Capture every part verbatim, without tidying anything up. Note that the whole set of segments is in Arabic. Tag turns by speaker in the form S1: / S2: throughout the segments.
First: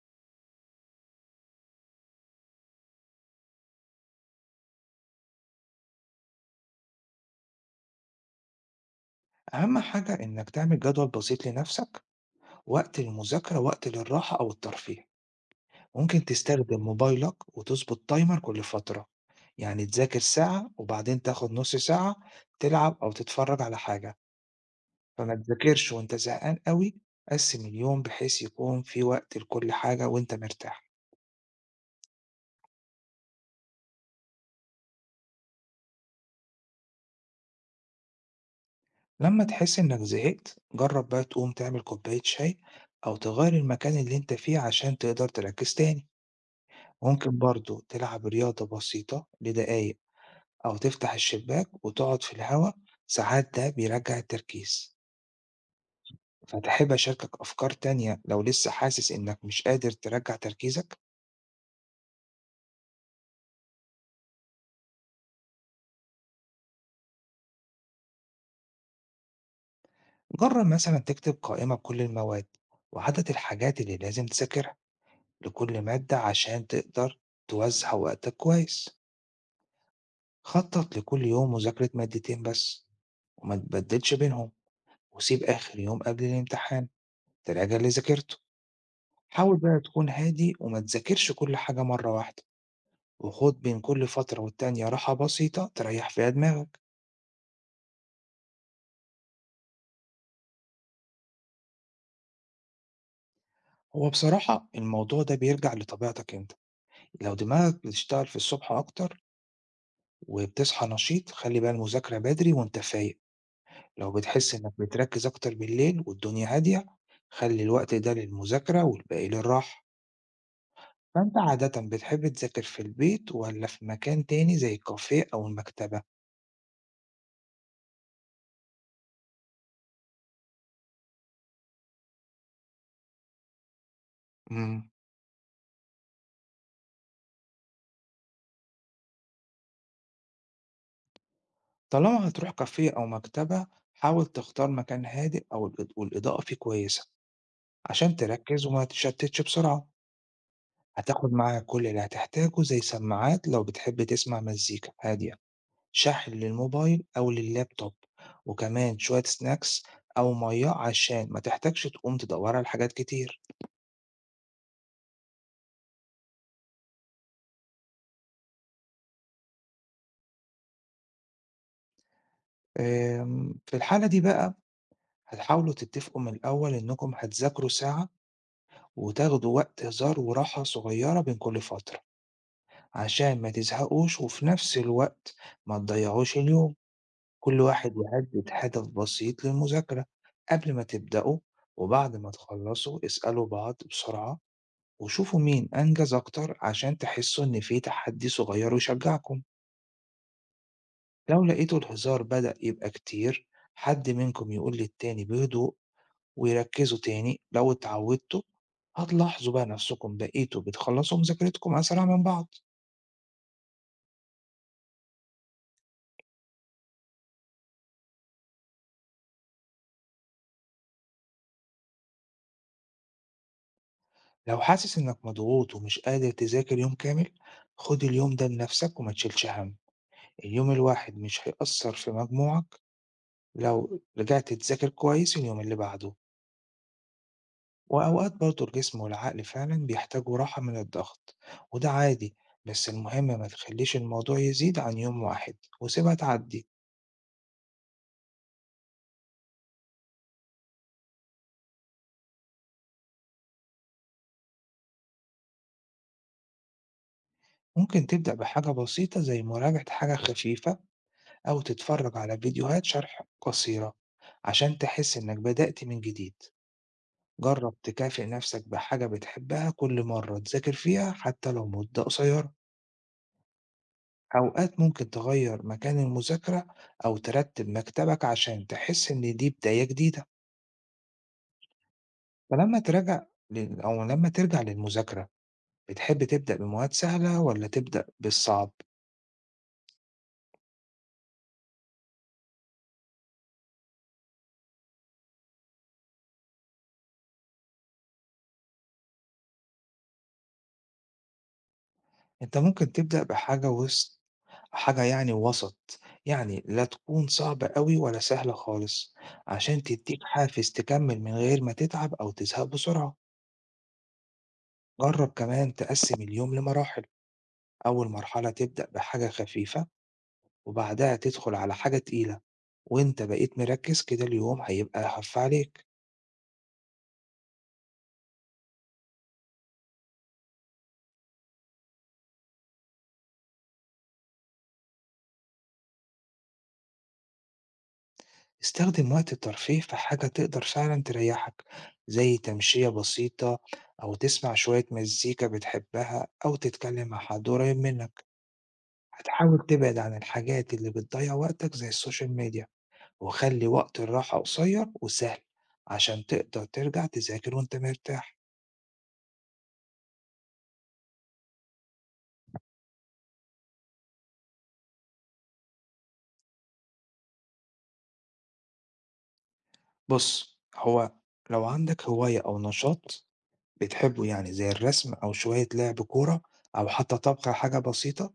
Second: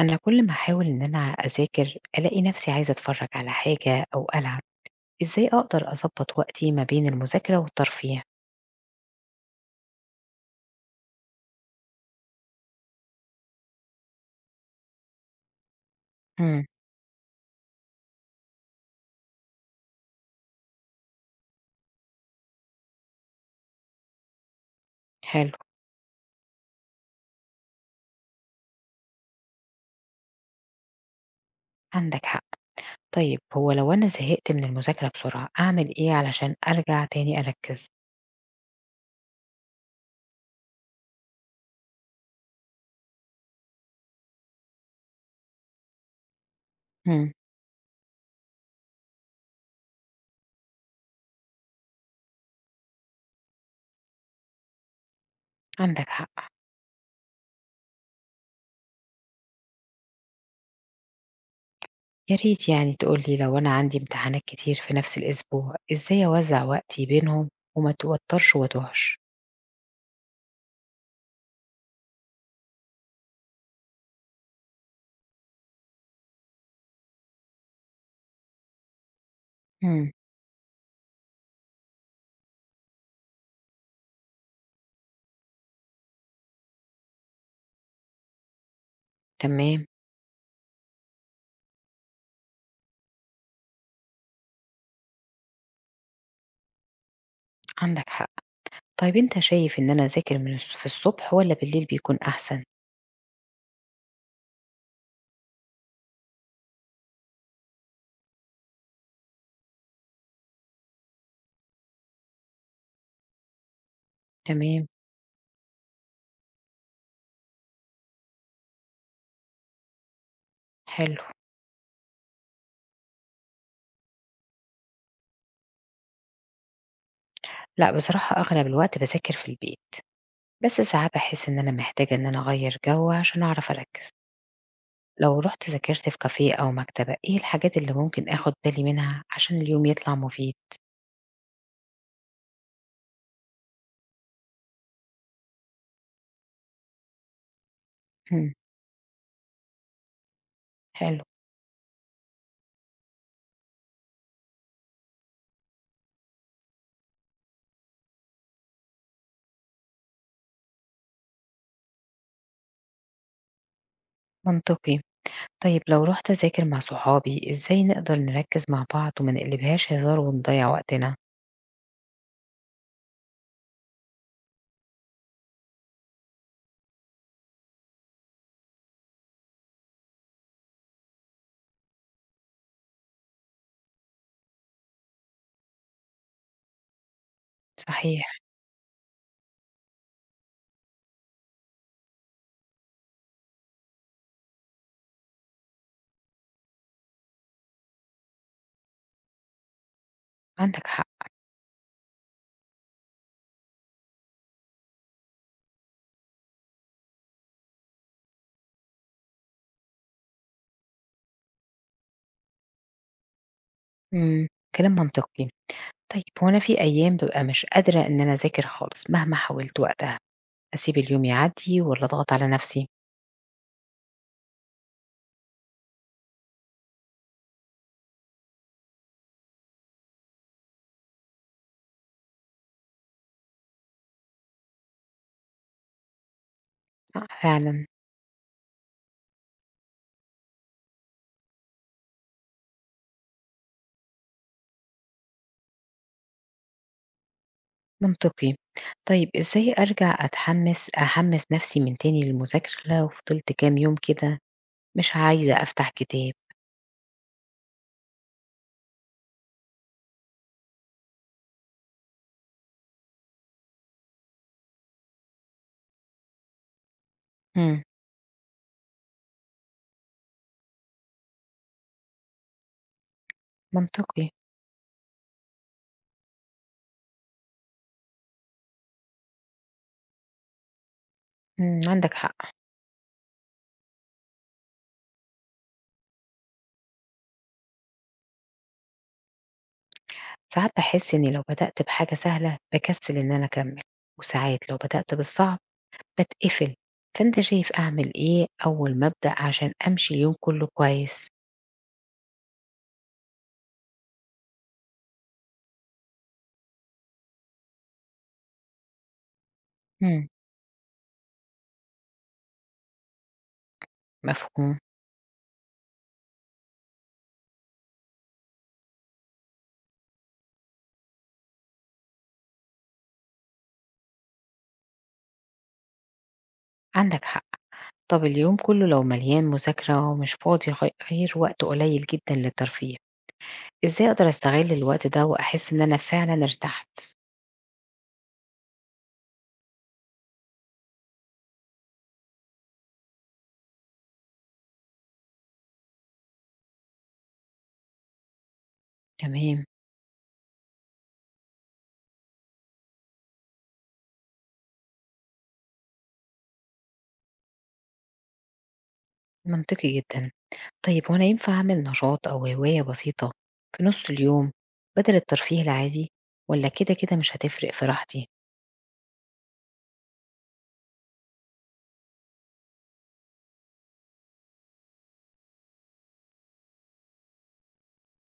S1: أنا كل ما أحاول إن أنا أذاكر ألاقي نفسي عايزة أتفرج على حاجة أو ألعب، إزاي أقدر أضبط وقتي ما بين المذاكرة والترفيه؟
S2: أهم حاجة إنك تعمل جدول بسيط لنفسك، وقت للمذاكرة وقت للراحة أو الترفيه. ممكن
S1: امم
S2: تستخدم موبايلك وتظبط تايمر كل فترة، يعني تذاكر ساعة وبعدين تاخد نص ساعة تلعب أو تتفرج على حاجة، فما
S1: حلو.
S2: تذاكرش وأنت زهقان قوي. قسم اليوم بحيث يكون في وقت لكل حاجة وأنت مرتاح.
S1: عندك حق، طيب هو لو أنا زهقت من المذاكرة بسرعة أعمل إيه علشان أرجع تاني أركز؟
S2: لما تحس إنك زهقت جرب بقى تقوم تعمل كوباية شاي، أو تغير المكان اللي أنت فيه عشان تقدر تركز تاني.
S1: امم
S2: ممكن برضو تلعب رياضة بسيطة لدقايق، أو تفتح الشباك وتقعد في الهوا، ساعات ده بيرجّع التركيز.
S1: عندك حق،
S2: فتحب أشاركك أفكار تانية لو لسه حاسس إنك مش قادر ترجّع تركيزك؟
S1: يا ريت يعني تقولي لو أنا عندي امتحانات كتير في نفس الأسبوع إزاي أوزع وقتي بينهم وما توترش وأتوهش؟
S2: جرّب مثلًا تكتب قائمة بكل المواد وعدد الحاجات اللي لازم تذاكرها لكل مادة عشان تقدر توزّع وقتك كويس.
S1: امم
S2: خطّط لكل يوم مذاكرة مادتين بس وما تبدّلش بينهم، وسيب آخر يوم قبل الامتحان تراجع اللي ذاكرته. حاول بقى
S1: تمام.
S2: تكون هادي وما تذاكرش كل حاجة مرّة واحدة. وخد بين كل فترة والتانية راحة بسيطة تريح فيها دماغك.
S1: عندك حق، طيب أنت شايف إن أنا أذاكر من الص- في الصبح ولا بالليل بيكون أحسن؟
S2: هو بصراحة الموضوع ده بيرجع لطبيعتك انت، لو دماغك بتشتغل في الصبح أكتر وبتصحى نشيط خلي بقى المذاكرة بدري وانت فايق. لو بتحس انك
S1: تمام.
S2: بتركز أكتر بالليل والدنيا هادية خلي الوقت ده للمذاكرة والباقي للراحة.
S1: حلو.
S2: فأنت عادة بتحب تذاكر في البيت ولا في مكان تاني زي الكافيه أو المكتبة؟
S1: لأ، بصراحة أغلب الوقت باذاكر في البيت، بس ساعات باحس إن أنا محتاجة إن أنا أغيّر جو عشان أعرف أركّز.
S2: مم.
S1: لو رُحت ذاكرت في كافيه أو مكتبة، إيه الحاجات اللي ممكن آخُد بالي منها عشان اليوم يطلع مفيد؟
S2: طالما هتروح كافيه أو مكتبة حاول تختار مكان هادئ أو الإض- والإضاءة فيه كويسة عشان
S1: إمم،
S2: تركز وما تتشتتش بسرعة.
S1: حلو،
S2: هتاخد معاك كل اللي هتحتاجه زي سماعات لو بتحب تسمع مزيكا هادية، شاحن للموبايل أو لللابتوب، وكمان شوية سناكس أو مية عشان ما تحتاجش تقوم تدور على حاجات كتير.
S1: منطقي. طيب لو رُحت أذاكر مع صحابي، إزاي نقدر نركّز مع بعض وما نقلبهاش هزار ونضيّع وقتنا؟
S2: أم، في الحالة دي بقى هتحاولوا تتفقوا من الأول إنكم هتذاكروا ساعة وتاخدوا وقت هزار وراحة صغيرة بين كل فترة عشان ما تزهقوش، وفي نفس الوقت ما تضيعوش اليوم. كل واحد
S1: صحيح،
S2: يحدد هدف بسيط للمذاكرة قبل ما تبدأوا، وبعد ما تخلصوا اسألوا بعض بسرعة وشوفوا مين أنجز أكتر عشان تحسوا إن في تحدي صغير يشجعكم.
S1: عندك حق.
S2: لو لقيتوا الهزار بدأ يبقى كتير حد منكم يقول للتاني بهدوء ويركزوا تاني. لو اتعودتوا هتلاحظوا بقى نفسكم بقيتوا بتخلصوا مذاكرتكم أسرع من بعض.
S1: إمم، كلام منطقي. طيب هو أنا في أيام بابقى مش قادرة إن أنا أذاكر خالص مهما حاولت وقتها، أسيب اليوم يعدّي والّا أضغط على نَفْسي؟
S2: لو حاسس إنك مضغوط ومش قادر تذاكر يوم كامل خد اليوم ده لنفسك وما تشيلش هم، اليوم الواحد مش هيأثّر في مجموعك لو رجعت تذاكر كويس اليوم اللي بعده،
S1: آه، فعلًا
S2: وأوقات برضه الجسم والعقل فعلًا بيحتاجوا راحة من الضغط، وده عادي، بس المهم ما تخلّيش الموضوع يزيد عن يوم واحد وسيبها تعدّي.
S1: منطقي. طيب إزاي أرجع أتحمّس أحمّس نَفْسي من تاني للمذاكرة لو فضلت كام يوم كده مش عايزة أفتح كتاب؟
S2: ممكن تبدأ بحاجة بسيطة زي مراجعة حاجة خفيفة أو تتفرّج على فيديوهات شرح قصيرة عشان تحس إنك بدأت من جديد، جرّب
S1: إمم،
S2: تكافئ نفسك بحاجة بتحبها كل مرّة تذاكر فيها حتى لو مدة قصيرة.
S1: منطقي،
S2: أوقات ممكن تغير مكان المذاكرة أو ترتب مكتبك عشان تحس إن دي بداية جديدة.
S1: إمم، عندك حق.
S2: فلما تراجع لل... أو لما ترجع للمذاكرة بتحب تبدأ بمواد سهلة ولا تبدأ بالصعب؟
S1: ساعات باحس إني لو بدأت بحاجة سهلة باكسّل إن أنا أكمّل، وساعات لو بدأت بالصعب باتقفل. فأنت شايف أعمل إيه أول ما أبدأ عشان أمشي اليوم كُلّه كويس؟
S2: أنت ممكن تبدأ بحاجة وسط، حاجة يعني وسط يعني لا تكون صعبة قوي ولا سهلة خالص عشان تديك
S1: إمم،
S2: حافز تكمل من غير ما تتعب أو تزهق بسرعة.
S1: مفهوم،
S2: جرب كمان تقسم اليوم لمراحل، أول مرحلة تبدأ بحاجة خفيفة وبعدها تدخل على حاجة تقيلة وأنت بقيت مركز، كده اليوم هيبقى خف عليك.
S1: عندك حق. طَب اليوم كُلّه لو مليان مذاكرة ومش فاضي غي غير وقت قليل جدًا للترفيه إزاي أقدر أستغل الوقت ده وأحس إن أنا فعلًا ارتحت؟
S2: استخدم وقت الترفيه في حاجة تقدر فعلا تريحك، زي تمشية بسيطة أو تسمع شوية مزيكا بتحبها أو تتكلم مع حد قريب منك.
S1: تمام،
S2: هتحاول تبعد عن الحاجات اللي بتضيع وقتك زي السوشيال ميديا، وخلي وقت الراحة قصير وسهل عشان تقدر ترجع تذاكر وأنت مرتاح.
S1: منطقي جدًا. طيب هو أنا ينفع أعمل نشاط أو هواية بسيطة في نُص اليوم بدل الترفيه العادي والّا كده، كده مش هتفرق في راحتي؟
S2: بص، هو لو عندك هواية أو نشاط بتحبه يعني زي الرسم أو شوية لعب كورة أو حتى طبخ حاجة بسيطة،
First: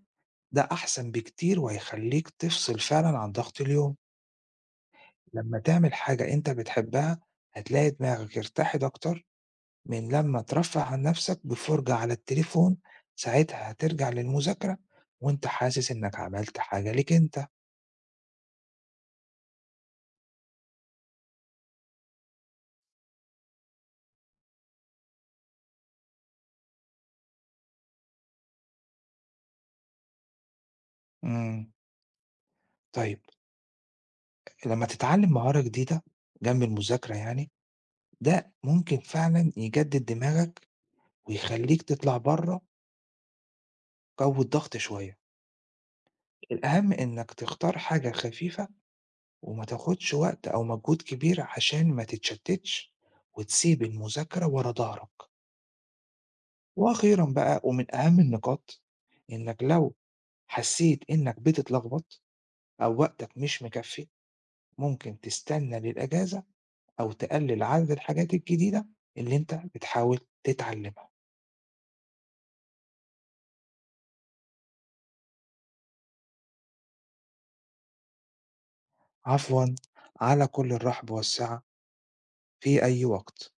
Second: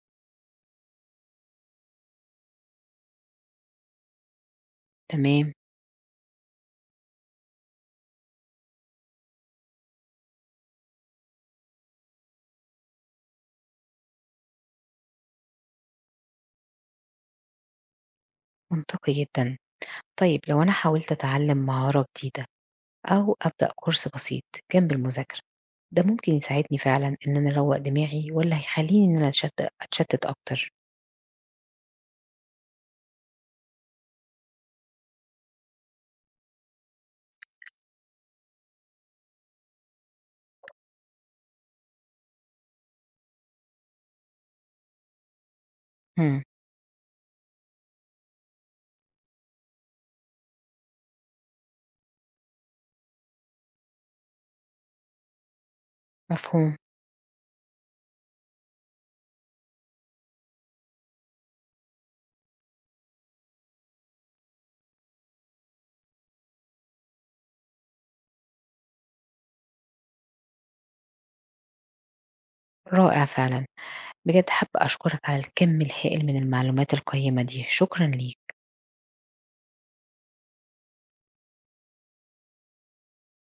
S2: ده أحسن بكتير وهيخليك تفصل فعلا عن ضغط اليوم.
S1: تمام،
S2: لما تعمل حاجة أنت بتحبها هتلاقي دماغك ارتاحت أكتر من لما ترفه عن نفسك بفرجة على التليفون، ساعتها هترجع للمذاكرة وأنت حاسس إنك عملت حاجة ليك أنت.
S1: منطقي جدًا. طيب لو أنا حاولت أتعلم مهارة جديدة أو أبدأ كورس بسيط جنب المذاكرة، ده ممكن يساعدني فعلًا إن أنا أروّق دماغي والّا هيخلّيني إن أنا أتشت أتشتت أكتر؟
S2: مم. طيب، لما تتعلم مهارة جديدة جنب المذاكرة يعني، ده ممكن فعلا يجدد دماغك ويخليك تطلع بره جو الضغط شوية.
S1: إمم،
S2: الأهم إنك تختار حاجة خفيفة وما تاخدش وقت أو مجهود كبير عشان ما تتشتتش وتسيب المذاكرة ورا ضهرك.
S1: مفهوم،
S2: وأخيرًا بقى ومن أهم النقاط، إنك لو حسيت إنك بتتلخبط أو وقتك مش مكفي ممكن تستنى للأجازة أو تقلل عدد الحاجات الجديدة اللي أنت بتحاول تتعلمها.
S1: رائع فعلًا. بجد حابة أشكرك على الكم الهائل من المعلومات القيمة دي، شكرًا ليك.
S2: عفوًا، على كل الرحب والسعة في أي وقت.